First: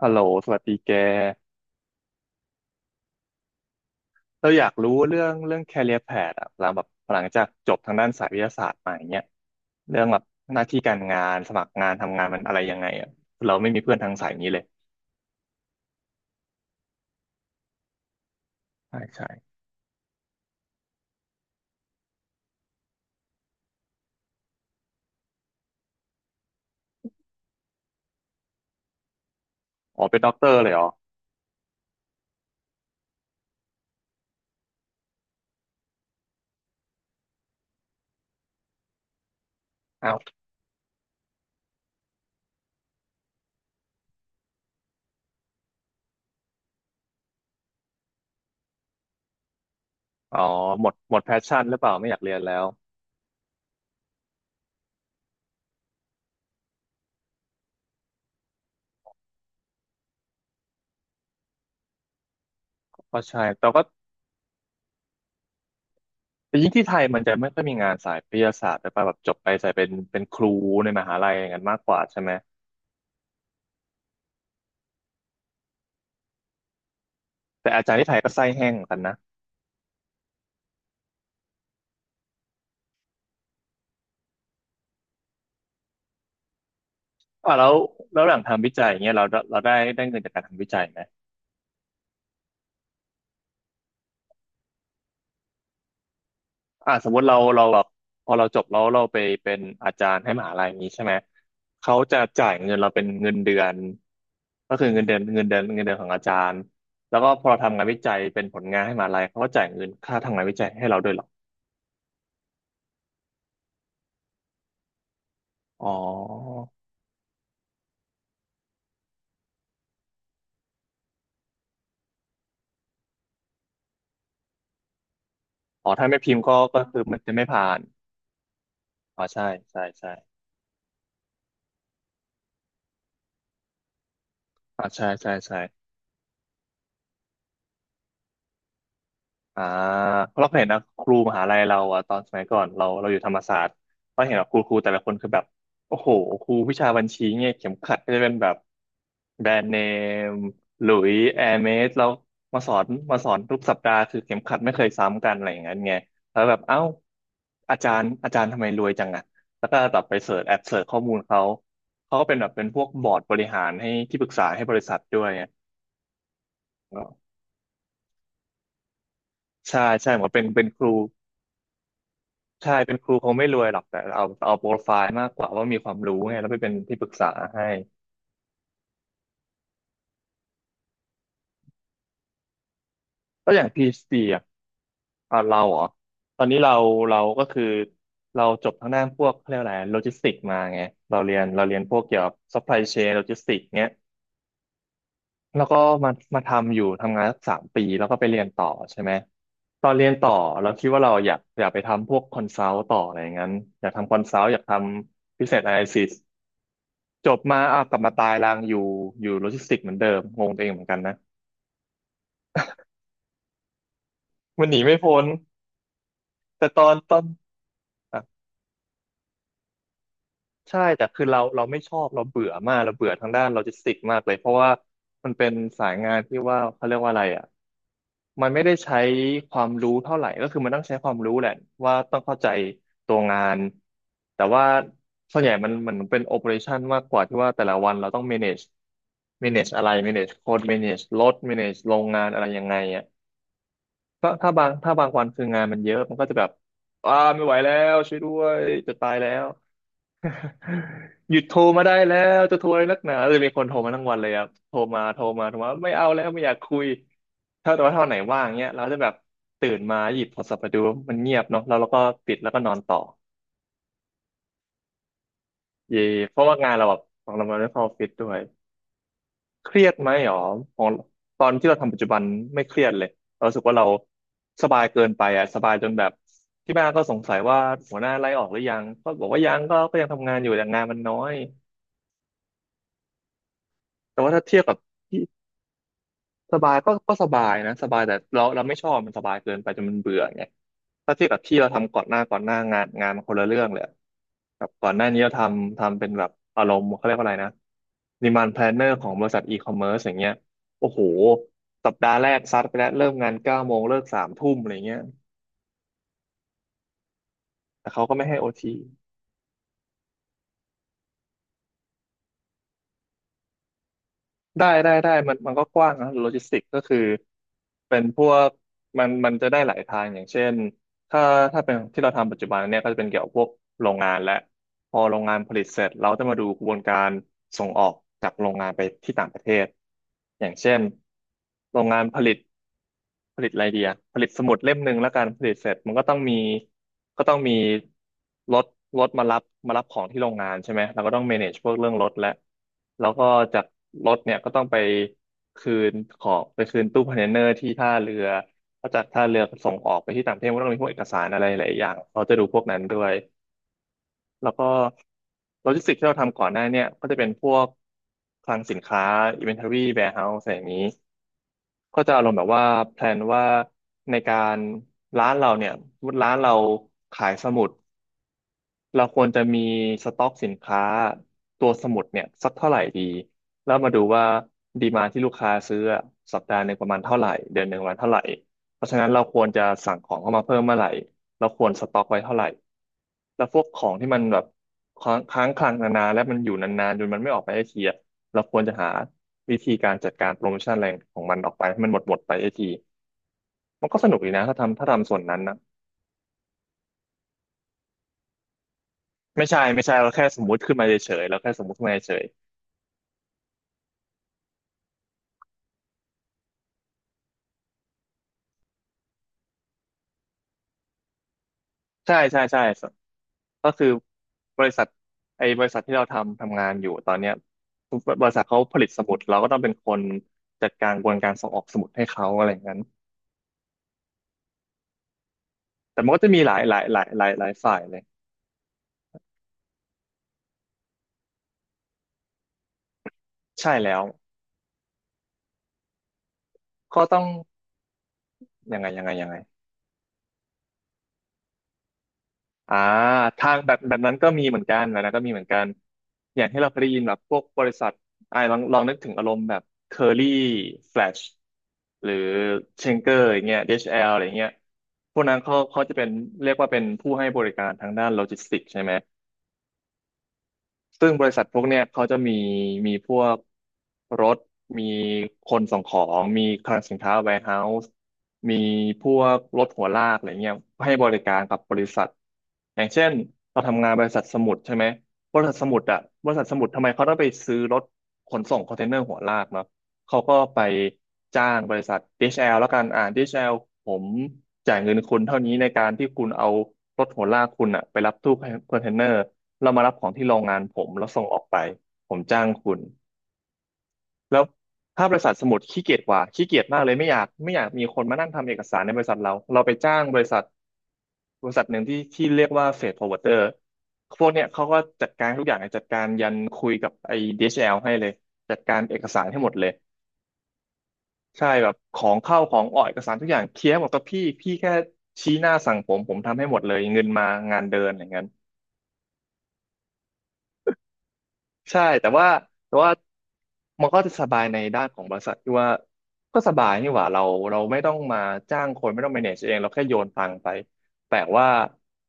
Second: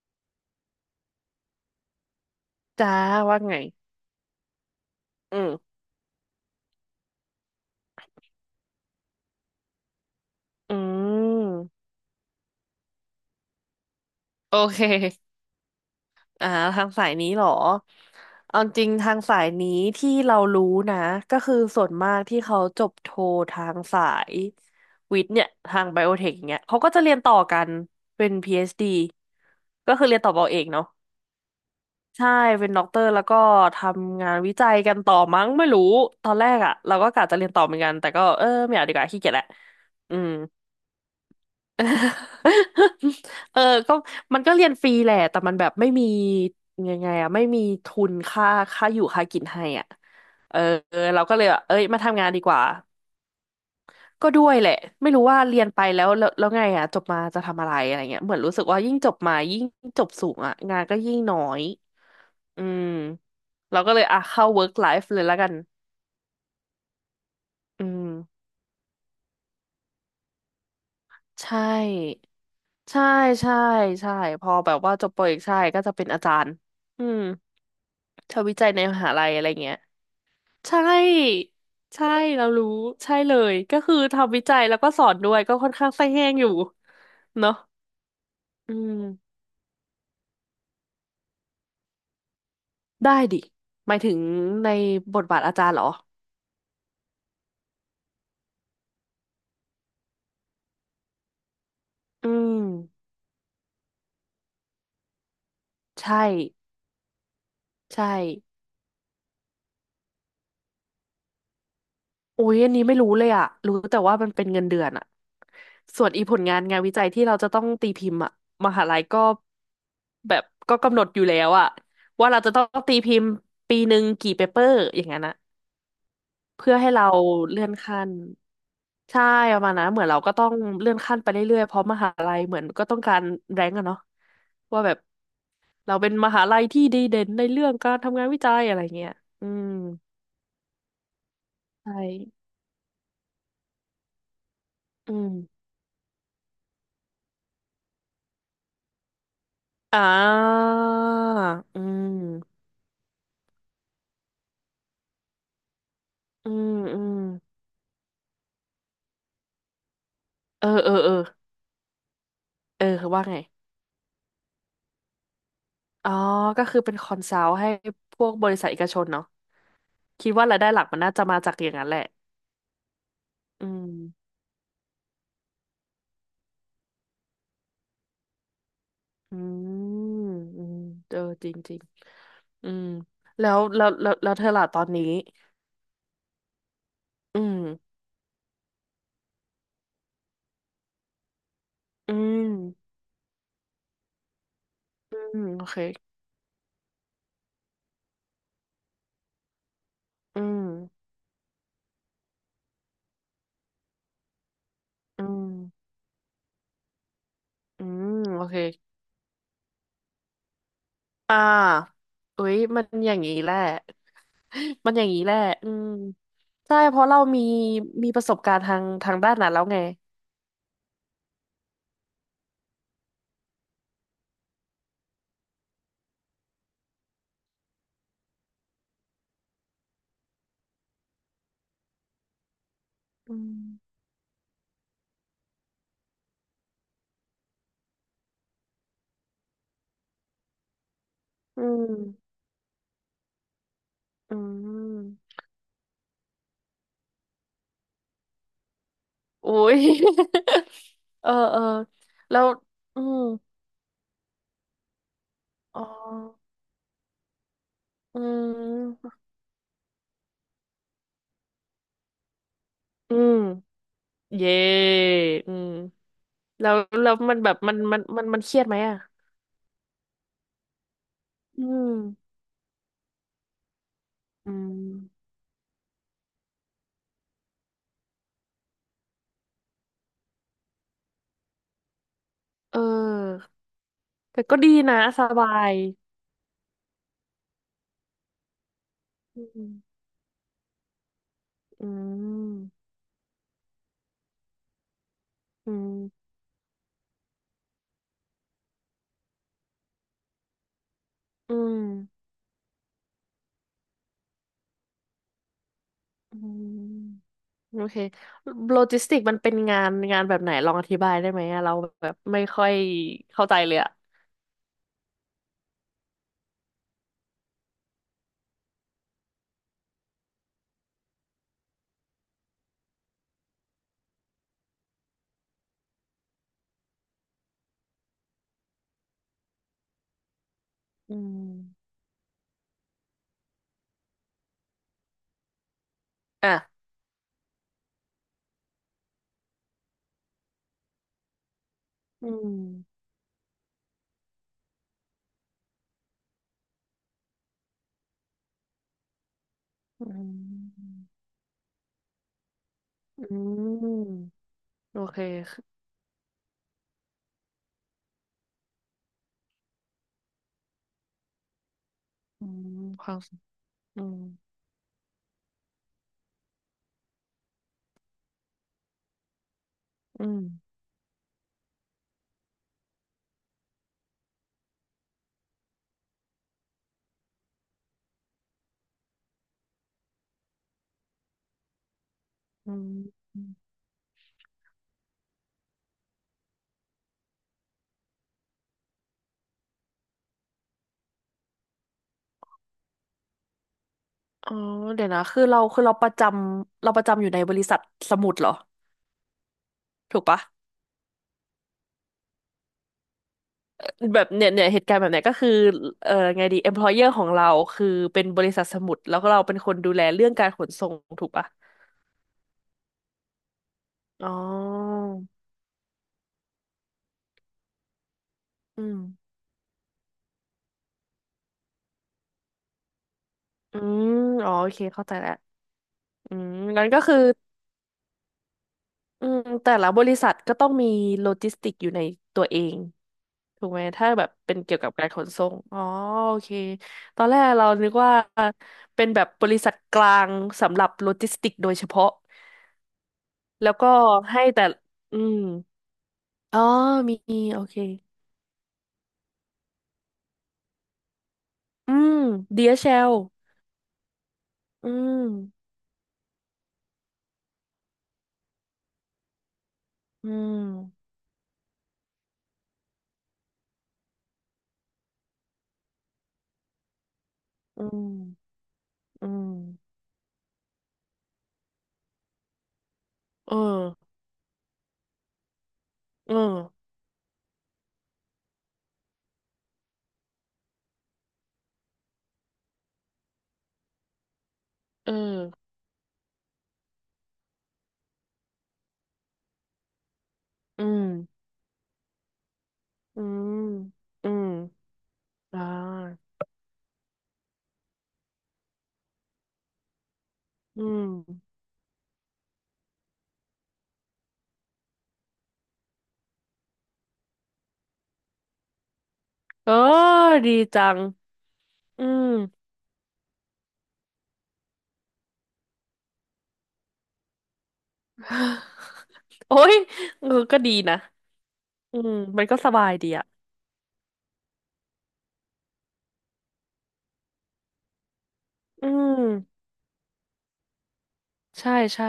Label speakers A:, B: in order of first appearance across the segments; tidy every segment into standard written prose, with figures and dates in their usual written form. A: ฮัลโหลสวัสดีแก
B: จ้าว่าไง
A: เราอยากรู้เรื่อง
B: อื
A: เรื่อง
B: ม
A: career path อะหลังแบบหลังจากจบทางด้านสายวิทยาศาสตร์มาอย่างเงี้ยเรื่องแบบหน้า
B: อื
A: ที่การงานสมัคร
B: ม
A: งานทำงานมันอะไรยังไงอะเราไม่มีเพื่อนทางสายนี้
B: โอ
A: เลย
B: เคอ่าทางสายนี้เหรอเอาจริง
A: ใช่
B: ทาง
A: ใช่
B: สายนี้ที่เรารู้นะ ก็คือส่วนมากที่เขาจบโททางสายวิทย์เนี่ยทางไบโอเทคอย่างเงี้ยเขาก็จะเรียนต่อกันเป็น PhD ก็
A: อ๋อ
B: คือเรี
A: เป็
B: ย
A: น
B: นต่
A: ด็
B: อ
A: อก
B: ป
A: เต
B: อ
A: อ
B: เอ
A: ร์
B: ก
A: เลยเหร
B: เนาะ
A: อ
B: ใช่ เป็นด็อกเตอร์แล้วก็ทำงานวิจัยกันต่อมั้งไม่รู้ ตอนแรกอะเราก็กะจะเรียนต่อเหมือนกันแต่ก็เออไม่เอาดีกว่าขี้เกียจแหละ
A: อ้า
B: อื
A: ว
B: ม เออก็มันก็เรียนฟรีแหละแต่มันแบบไม่มียังไงอะไม่มีทุนค่าค่าอยู่ค่ากินให้อ่ะ
A: อ๋อ
B: เออ
A: หมดหม
B: เรา
A: ดแพ
B: ก็
A: ช
B: เลยแบ
A: ชั่
B: บ
A: นห
B: เอ้
A: รือ
B: ย
A: เปล่า
B: มา
A: ไม่อยาก
B: ทำงาน
A: เรีย
B: ดี
A: น
B: ก
A: แล้
B: ว่า
A: ว
B: ก็ด้วยแหละไม่รู้ว่าเรียนไปแล้วไงอ่ะจบมาจะทำอะไรอะไรเงี้ยเหมือนรู้สึกว่ายิ่งจบมายิ่งจบสูงอ่ะงานก็ยิ่งน้อยอืม
A: ก็ใช่แต่
B: เรา
A: ก็
B: ก็เลยอ่ะเข้า work life เลยแล้วกัน
A: แต่ยิ่งที่ไทยมันจะไม่ค่อยมี
B: อื
A: งาน
B: ม
A: สายวิทยาศาสตร์แต่ป่ะแบบจบไปใส่เป็นครูในมหาลัยอ
B: ใช
A: ย่างนั้นมากกว่าใช่
B: ่
A: ไหม
B: ใช่ใช่ใช่พอแบบว่าจบโปรเอกใช่ก็จะเป็นอาจารย์อืม
A: แต่อาจารย์ที่ไทยก็
B: เธอ
A: ไส้
B: วิ
A: แห้
B: จัย
A: งเห
B: ใน
A: มือน
B: ม
A: กัน
B: หา
A: นะ
B: ลัยอะไรเงี้ยใช่ใช่เรารู้ใช่เลยก็คือทำวิจัยแล้วก็สอนด้วยก็ค่อนข้างไส้แห้งอยู่เน
A: อ่า
B: อะ
A: แล้วแล้วหลังทำวิ
B: อื
A: จัยอย่างเงี้ยเรา
B: ม
A: เราได้เงินจากการทำวิจัยไหม
B: ได้ดิหมายถึงในบทบาทอาจารย์เหรอ
A: อ่าสมมติเราแบบพอเราจบแล้วเราไปเป็นอาจารย์ให้มหาลัยนี้ใช่ไหมเขาจะ
B: อื
A: จ่ายเงินเราเป็
B: ม
A: นเงินเดือนก็คือเงินเดือนเงินเดือนเงินเดือนของ
B: ใช่
A: อาจารย์แล้วก็พอเราทำงานวิ
B: ใช่
A: จัยเป็นผลงานให้มหาลัยเขาก็จ่ายเงินค่าทำงานวิจัยให้เราด้วยเหรอ
B: โอ้ยอันนี้ไม่รู้เลยอะรู้แต่ว่ามันเป็นเงินเดือนอะ
A: อ๋อ
B: ส่วนอีผลงานงานวิจัยที่เราจะต้องตีพิมพ์อะมหาลัยก็แบบก็กำหนดอยู่แล้วอะว่าเราจะต้องตีพิมพ์ปีหนึ่งกี่เปเปอร์อย่างนั้นอะ
A: อ๋อถ้าไม่พิมพ์ก็
B: เพื่อ
A: ก็
B: ให้
A: คือ
B: เรา
A: มันจะไม่
B: เลื่อ
A: ผ่า
B: น
A: น
B: ขั้น
A: อ๋
B: ใช่
A: อใช่
B: ประมาณ
A: ใช่
B: นั้นเหมือ
A: ใช่
B: นเราก็ต้องเลื่อนขั้นไปเรื่อยๆเพราะมหาลัยเหมือนก็ต้องการแรงก์อะเนาะว่า
A: อ๋อ
B: แบบ
A: ใช่ใช่ใช่
B: เราเป็นมหาลัยที่ดีเด่นในเรื่องการทำงานวิจัยอะไรเงี้ยอื
A: อ่า
B: ม
A: เพราะเราเคยเห็นนะครูมหาลัยเรา
B: ใช
A: อะตอนสมั
B: ่
A: ยก่อนเราอยู่ธรรมศาสตร์เราเห็นแบบครูแต่ละค
B: อื
A: นคื
B: ม
A: อแบบโอ้โหครูวิชาบัญชีเนี่ยเข็มขัดก็จะเป็นแบบแบรนด์เน
B: อ่
A: ม
B: า
A: หลุยแอร์เม
B: อื
A: สเรา
B: ม
A: มาสอนทุกสัปดาห์คือเข็มขัดไม่เคยซ้ำกันอะไรอย่างเงี้ยไงแล้ว
B: อื
A: แบบ
B: ม
A: เอ้า
B: อืม
A: อาจารย์ทำไมรวยจังอะแล้วก็แบบไปเสิร์ชแอบ
B: เออ
A: เสิร์ช
B: เออ
A: ข้อ
B: เอ
A: มู
B: อ
A: ลเขาเขาก็เป็นแบบเป็นพ
B: เอ
A: ว
B: อ
A: กบ
B: คื
A: อ
B: อ
A: ร์ด
B: ว่า
A: บ
B: ไง
A: ริหารให้ที่ปรึกษาให้บริษัทด้วยไง
B: อ๋อก็คือเป็นคอนซัลท์ให้พวกบริษัทเอกชนเนาะ
A: ใช่ใช่เหมือ
B: คิด
A: นเป็น
B: ว่าราย
A: เป็น
B: ได้ห
A: ค
B: ลัก
A: รู
B: มันน่าจะมาจากอย่างนั้นแหละ
A: ใช่เป็นครูคงไม่รว
B: อื
A: ยหรอก
B: ม
A: แต่เอาโปรไฟล์มากกว่าว่ามีความรู้ไงแล้วไปเป็นที่ปรึกษาให้
B: อืมอืมเออจริงจริงอืมแล้
A: แล้วอ
B: ว
A: ย่างพีซีอ่ะ
B: เธอล่ะตอนนี้
A: อ่ะเราเหรอตอนนี้เราเรา
B: อื
A: ก็
B: ม
A: คือเราจบทางด้านพวกเขาเรียกอะไรโลจิสติกมาไงเราเรียนพวก
B: อื
A: เกี่ยวกับ
B: ม
A: ซัพพลายเชนโลจิสติกเนี้ย
B: อืม
A: แล้
B: โอ
A: วก็
B: เค
A: มาทำอยู่ทำงานสัก3 ปีแล้วก็ไปเรียนต่อใช่ไหมตอนเรียนต่อ
B: อืม
A: เราคิดว่าเราอยากไปทำพวกคอนซัลต์ต่ออะไรอย่างนั้นอยากทำคอนซัลต์อยากท
B: อื
A: ำ business
B: ม
A: analysis จบมาอ่ะ
B: อื
A: กลับมา
B: ม
A: ตาย
B: โอ
A: รา
B: เค
A: งอยู่อยู่โลจิสติกส์เหมือนเดิมงงตัวเองเหมือนกันนะ
B: อ่าอุ๊ยมันอย่างนี้แหละ
A: มันหนี
B: มัน
A: ไม่
B: อย่างนี้
A: พ้น
B: แหละอืม
A: แต่
B: ใช่
A: ตอน
B: เพราะ
A: ตอ
B: เรา
A: น
B: มีป
A: อ่ะ
B: ระสบการณ์ทางด้านนั้นแล้วไง
A: ใช่แต่คือเราไม่ชอบเราเบื่อมากเราเบื่อทางด้านโลจิสติกส์มากเลยเพราะว่ามันเป็นสายงานที่ว่าเขาเรียกว่าอะไรอ่ะมันไม่ได้ใช้ความรู้เท่าไหร่ก็คือมันต้องใช้ความรู้แหละว่าต้องเข้าใจตัว
B: อื
A: งาน
B: ม
A: แต่ว่าส่วนใหญ่มันเป็นโอ e r a t i o n มากกว่าที่ว่าแต่ละวันเราต้อง manage manage อะไร manage คน manage รถ
B: อื
A: manage โรงงาน
B: ม
A: อะไรยังไงอ่ะ ก็
B: อื
A: ถ้าบางวัน
B: ม
A: คืองานมันเยอะมันก็จะแบบอ่าไม่ไหวแล้วช่วยด้วยจะตายแล้ว
B: อุ๊ย เอ อ
A: หยุดโท
B: เอ
A: ร
B: อ
A: มาได้แล้
B: แล้
A: ว
B: ว
A: จะโทรอะไรนั
B: อื
A: กหนา
B: ม
A: จะมีคนโทรมาทั้งวันเลยครับโทรมา
B: อ๋อ
A: ไม่เอาแล้วไม่อยากคุยถ้าแต่ว่าถ้าวันไหน
B: อื
A: ว่างเนี้ยเราจะแบ
B: ม
A: บตื่นมาหยิบโทรศัพท์มาดูมันเงียบเนาะแล้วเราก็ปิดแล้วก็นอนต่อ
B: อืม เย่อืม
A: เย่เพราะว่า
B: แล้
A: งาน
B: ว
A: เราแบบ
B: แล้ว
A: ขอ
B: มั
A: ง
B: น
A: เรา
B: แบ
A: มั
B: บ
A: นไม่
B: มัน
A: เข้าออฟ
B: มัน
A: ฟิศ
B: มั
A: ด้
B: น
A: ว
B: มั
A: ย
B: นเครียดไหมอ่ะ
A: เครียดไหมหรอของตอน
B: อื
A: ที่เราทำ
B: ม
A: ปัจจุบันไม่เครียดเลยเรารู้สึกว่าเรา
B: อื
A: สบายเกินไป
B: ม
A: อะสบายจนแบบที่บ้านก็สงสัยว่าหัวหน้าไล่ออกหรือยังก็บอกว่ายังก็ยังทำงานอยู่แต่งานมันน้อย
B: เออ
A: แต่ว่า
B: แต่
A: ถ้า
B: ก็
A: เทียบ
B: ดี
A: กับ
B: นะ
A: ที่
B: สบาย
A: สบายก็สบายนะสบายแต่เราไม่ชอบมันสบาย
B: อื
A: เกินไปจนมัน
B: ม
A: เบื่อไงถ้าเทียบกับที่เรา
B: อื
A: ทำก่อนหน้างา
B: ม
A: นงานมันคนละเรื่องเลยกับก่อนหน้านี้เราท
B: อื
A: ำ
B: ม
A: ทำเป็นแบบอารมณ์เขาเรียกว่าอะไรนะ demand planner ของบริษัทอีคอมเมิร์อย่างเงี้ยโอ้โห
B: อืม
A: สัปดาห์แรกซัดไปแล้วเริ่มงาน9 โมงเลิก3 ทุ่มอะไรเงี้ย
B: อืมโอ
A: แต่
B: เค
A: เขาก็ไม่ให้โอที
B: โลจิสติกมันเป็นงานแบบไหนลองอธิบายได้ไหมอะเราแบบไม่ค่อยเข้าใจเลยอะ
A: ได้มันก็กว้างนะโลจิสติกก็คือเป็นพวกมันจะได้หลายทางอย่างเช่นถ้าถ้าเป็นที่เราทำปัจจุบันเนี่ยก็จะเป็นเกี่ยวกับพวกโรงงานและพอโรงงานผลิตเสร็จเราจะมาดูกระบวนการส่งออกจากโรงงานไปที่ต่างประเทศอย่างเช่น
B: อื
A: โรง
B: ม
A: งานผลิต ผลิตอะไรดีอะผลิตสมุดเล่มหนึ่งแล้วกันผลิตเสร็จมันก็ต้องมี
B: อ่ะ
A: ก็ต้องมีรถรถมารับมารับของที่โรงงานใช่ไหมเราก็ต้อง manage พวกเรื่องรถ
B: อื
A: และ
B: ม
A: แล้วก็จากรถเนี่ยก็ต้องไปคืนของไปคืนตู้คอนเทนเนอร์ที่ท่าเรือก็จากท่าเรือส่งออก
B: อื
A: ไปที่ต่างประเทศก็ต้องมีพวกเอ
B: ม
A: กสารอะไรหลายอย่างเราจะดูพวกนั้นด้วย
B: อืม
A: แล้วก็
B: โอเค
A: โลจิสติกที่เราทำก่อนหน้าเนี่ยก็จะเป็นพวกคลังสินค้า inventory warehouse อะไรอย่างนี้ ก็จะอารมณ์แบ
B: อื
A: บว่า
B: ม
A: แพล
B: ควา
A: น
B: มสุข
A: ว่า
B: อื
A: ใน
B: ม
A: การร้านเราเนี่ยสมมติร้านเราขายสมุด เราควรจะมีสต็
B: อื
A: อก
B: ม
A: สินค้าตัวสมุดเนี่ยสักเท่าไหร่ดีแล้วมาดูว่าดีมาที่ลูกค้าซื้ออะสัปดาห์หนึ่งประมาณเท่าไหร่เดือนหนึ่งประมาณเท่าไหร่เพราะฉะนั้นเราควรจะสั่งของเข้ามาเพิ่มเมื่อไหร่เราควรสต็อกไว้เท่าไหร่
B: อื
A: แล้วพวก
B: ม
A: ของที่มันแบบค้างคลังนานๆและมันอยู่นานๆจนมันไม่ออกไปไอทีอะเราควรจะหาวิธีการจัดการโปรโมชั่นอะไรของมันออกไปให้มันหมดหมดไปไอทีมันก็สนุกดีนะ
B: อ๋อ
A: ถ้า
B: เดี๋ย
A: ทำ
B: ว
A: ส่ว
B: นะ
A: นนั้น
B: คือ
A: นะ
B: เราประจำอยู่ในบริษัทสมุดเหรอ
A: ไม่ใช่ไม่ใช่เรา
B: ถูก
A: แค่ส
B: ปะ
A: มมุติขึ้นมาเฉยๆเราแค่สมมุติขึ้นมาเฉย
B: แบบเนี่ยเหตุการณ์แบบเนี้ยก็คือไงดี employer ของเราคือเป็นบริษัทสมุดแล้วก็เราเป็นคนดูแลเรื่องการขนส่งถูกปะ
A: ใช่ใช่ใช่สก็คือ
B: อ๋อ
A: บริษัทไอ้บริษัทที่เราทำงานอยู่ตอนเนี้ยบริษัทเขาผ
B: อื
A: ลิต
B: ม
A: สมุดเราก็ต้องเป็นคนจัดการกระบวนการส่งออกสมุดให้เขาอะไรอย่างนั้น
B: อืมอ๋อโอเคเข้าใจแล้ว
A: แต่มันก็จะ
B: อื
A: มี
B: มงั้นก็คือ
A: หลายฝ่ายเลย
B: อืมแต่ละบริษัทก็ต้องมีโลจิสติกอยู่ในตัวเองถู
A: ใช่
B: กไหม
A: แล้ว
B: ถ้าแบบเป็นเกี่ยวกับการขนส่งอ๋อโอเค
A: ก็ต้
B: ต
A: อ
B: อ
A: ง
B: นแรกเรานึกว่าเป็นแบ
A: ยั
B: บ
A: งไง
B: บริษัทกลางสำหรับโลจิสติกโดยเฉพาะ
A: อ่าทาง
B: แล้
A: แบ
B: ว
A: บ
B: ก็
A: นั้นก็
B: ให้
A: มีเหมือ
B: แต่
A: นกันแบบนั้น
B: อื
A: ก็มี
B: ม
A: เหมือนกันอย่าง
B: อ๋
A: ที่
B: อ
A: เราเคยได้ยินแบ
B: มี
A: บพวก
B: โอ
A: บริ
B: เค
A: ษัทลองนึกถึงอารมณ์แบบ Curly Flash
B: อื
A: หรือ
B: ม
A: เชงเกอ
B: DHL อช
A: ร์อย่าง
B: แอล
A: เงี้ย DHL อชแอลอะไรเงี้ย
B: อื
A: พวกนั้นเขา
B: ม
A: เขาจะเป็นเรียกว่าเป็นผู้ให้บริการทางด้านโลจิสติกส์ใช่ไหม
B: อืม
A: ซึ่งบริษัทพวกเนี้ยเขาจะมีมีพวกรถมีคนส่งของมีคลังสินค้า
B: อื
A: warehouse
B: ม
A: มีพว
B: อื
A: ก
B: ม
A: รถหัวลากอะไรเงี้ยให้บริการกับบริษัทอย่างเช่น
B: เออ
A: เราทำงานบริษัทสมุดใช่ไหมบริษัทสมุดอะบ
B: เอ
A: ริ
B: อ
A: ษัทสมุดทำไมเขาต้องไปซื้อรถขนส่งคอนเทนเนอร์หัวลากเนาะเขาก็ไปจ้างบริษัท DHL แอลแล้วกันDHL ผมจ่ายเงิน
B: เออ
A: คุณเท่านี้ในการที่คุณเอารถหัวลากคุณอะไปรับตู้คอนเทนเนอร์ เรามารับของที่โรงงานผ
B: อื
A: ม
B: ม
A: แล้วส่งออกไปผมจ้างคุณ
B: อืมอื
A: แล้ว
B: ม
A: ถ้าบริษัทสมุ
B: อ่
A: ดขี้เกียจกว่า
B: า
A: ขี้เกียจมากเลยไม่อยากมีคนมานั่งทำเอกสารในบริษัทเราเราไปจ้างบริษัท
B: อื
A: บ
B: ม
A: ริษัทหนึ่งที่เรียกว่าเฟดฟอร์เวิร์เตอร์พวกเนี้ยเขาก็จัดการทุกอย่างเลยจัดการยันคุยกับไอ้ DHL ให้เลยจัดการเอกสารให้หมดเล
B: เอ
A: ย
B: อดีจัง
A: ใช่แบบข
B: อื
A: อง
B: ม
A: เข้าของออกเอกสารทุกอย่างเคลียร์หมดกับพี่แค่ชี้หน้าสั่งผมผมทำให้หมดเลยเงินมางานเดินอย่างนั้น
B: โอ้ยเออก็ดีนะ
A: ใช่
B: อื
A: แต่
B: ม
A: ว่า
B: มันก็ส
A: แต่
B: บา
A: ว่า
B: ยดีอ่ะ
A: มันก็จะสบายในด้านของบริษัทที่ว่าก็สบายนี่หว่าเราเราไม่ต้องมาจ้างค
B: อื
A: นไม่ต้อง
B: ม
A: manage เองเราแค่โยนตังค์ไปแต่ว่า
B: ใช่ใช่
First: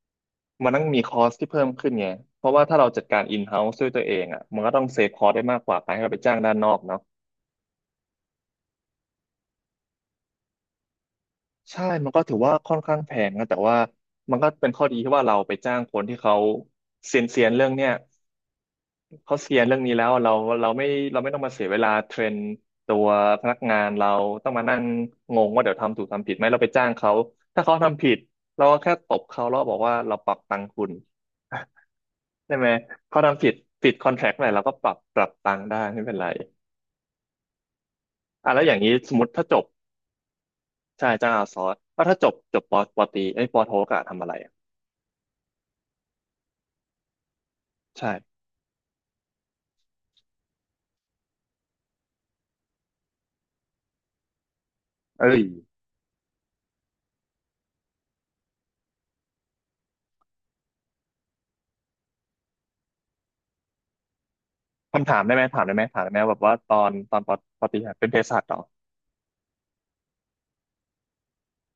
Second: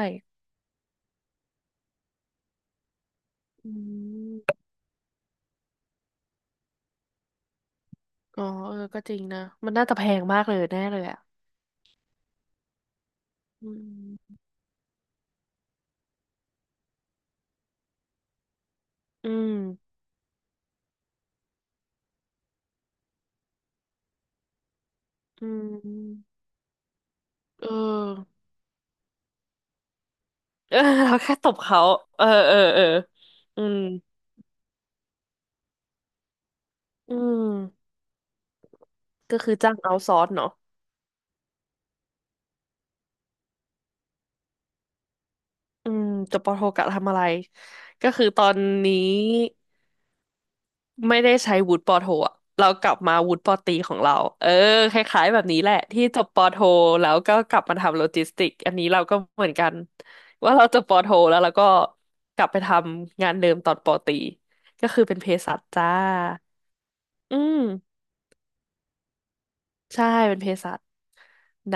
A: มันต้องมีคอสที่เพิ่มขึ้นไงเพราะว่าถ้าเราจัดการ
B: อื
A: in-house ด้วยตัวเองอ่ะ
B: ม
A: มันก็ต้องเซฟคอสได้มากกว่าการให้เราไปจ้างด้านนอกเนาะ
B: อ๋อเออก็จริงนะมันน่าจะแพงมากเลยแน่เลยอ่ะ
A: ใช่มันก็ถือว่าค่อนข้างแพงนะแต่
B: อื
A: ว่ามั
B: ม
A: นก็เป็นข้อดีที่ว่าเราไปจ้างคนที่เขาเซียนเรื่องเนี้ย
B: อื
A: เขา
B: ม
A: เซียนเรื่องนี้แล้วเราเราไม่เราไม่ต้องมาเสียเวลาเทรนตัวพนักงานเราต้องมานั่งง
B: อื
A: งว่าเดี๋ยวทำถูกทำผิ
B: ม
A: ดไหมเราไปจ้างเขาถ้า
B: เอ
A: เขาทำผิด
B: อ
A: เราก็แค่ตบเขาแล้วบอกว่าเราปรับตังค์
B: เออ
A: คุณ
B: เราแค่ตบเขาเออ เอ
A: ใช่
B: อ
A: ไหม
B: เออ
A: เขาทำผิด
B: อืม
A: ผิดคอนแทคไหนเราก็ปรับตังค์ได้ไม่เป็นไร
B: อืม
A: อ่ะแล้วอย่างนี้สมมติ
B: ก็
A: ถ้า
B: คื
A: จ
B: อ
A: บ
B: จ้างเอาท์ซอร์สเนาะ
A: ใช่จ้างอาซอสแล้วถ้าจบจบปอตรีไอ้ยปอโทกะทำอะไรอ่ะ
B: อืมจบปโทกะทำอะไร ก็
A: ใช่
B: คือตอนนี้ ไม่ได้ใช้วุฒิปอโทอะเรากลับมาวุฒิปอตรีของเราเออคล้าย
A: เอ้
B: ๆแบ
A: ย
B: บนี้แหละที่จบปอโทแล้วก็กลับมาทำโลจิสติกอันนี้เราก็เหมือนกันว่าเราจบปอโทแล้วเราก็กลับไปทำงานเดิมตอนปอตรีก็คือ
A: คำถา
B: เป็น
A: ม
B: เภ
A: ได้ไหม
B: สัชจ้า
A: ถามได้ไหมแบบว่าตอน
B: อืม
A: ปอตรีอะเป็นเภสัชเหรอ
B: ใช่เป็นเภสัชน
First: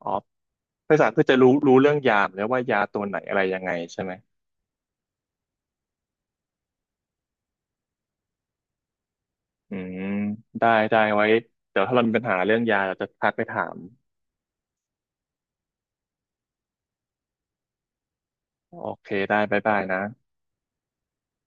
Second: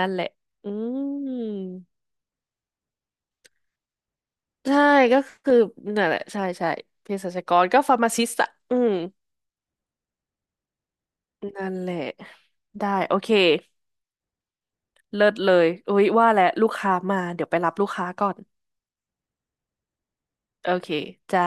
A: อ๋
B: ั่
A: อ
B: นแหละอื
A: ภาษาคือ
B: ม
A: จะรู้เรื่องยามแล้วว่ายาตัวไหนอะไรยังไงใช่ไหม
B: ใช่ก็คือนั่นแหละใช่ใช่เภสัชกรก็ฟาร์มาซิสต์อะอืม
A: อืม ได้ไว้
B: นั่น
A: เดี๋ยว
B: แห
A: ถ้า
B: ละ
A: เรามีปัญหาเรื่องยา
B: ได้
A: เราจะ
B: โอ
A: ทั
B: เค
A: กไปถาม
B: เลิศเลยอุ้ยว่าแหละลูกค้ามาเดี๋ยวไปรับลูกค้าก่อน
A: โอเคได้บ๊ายบายนะ
B: โอเคจ้า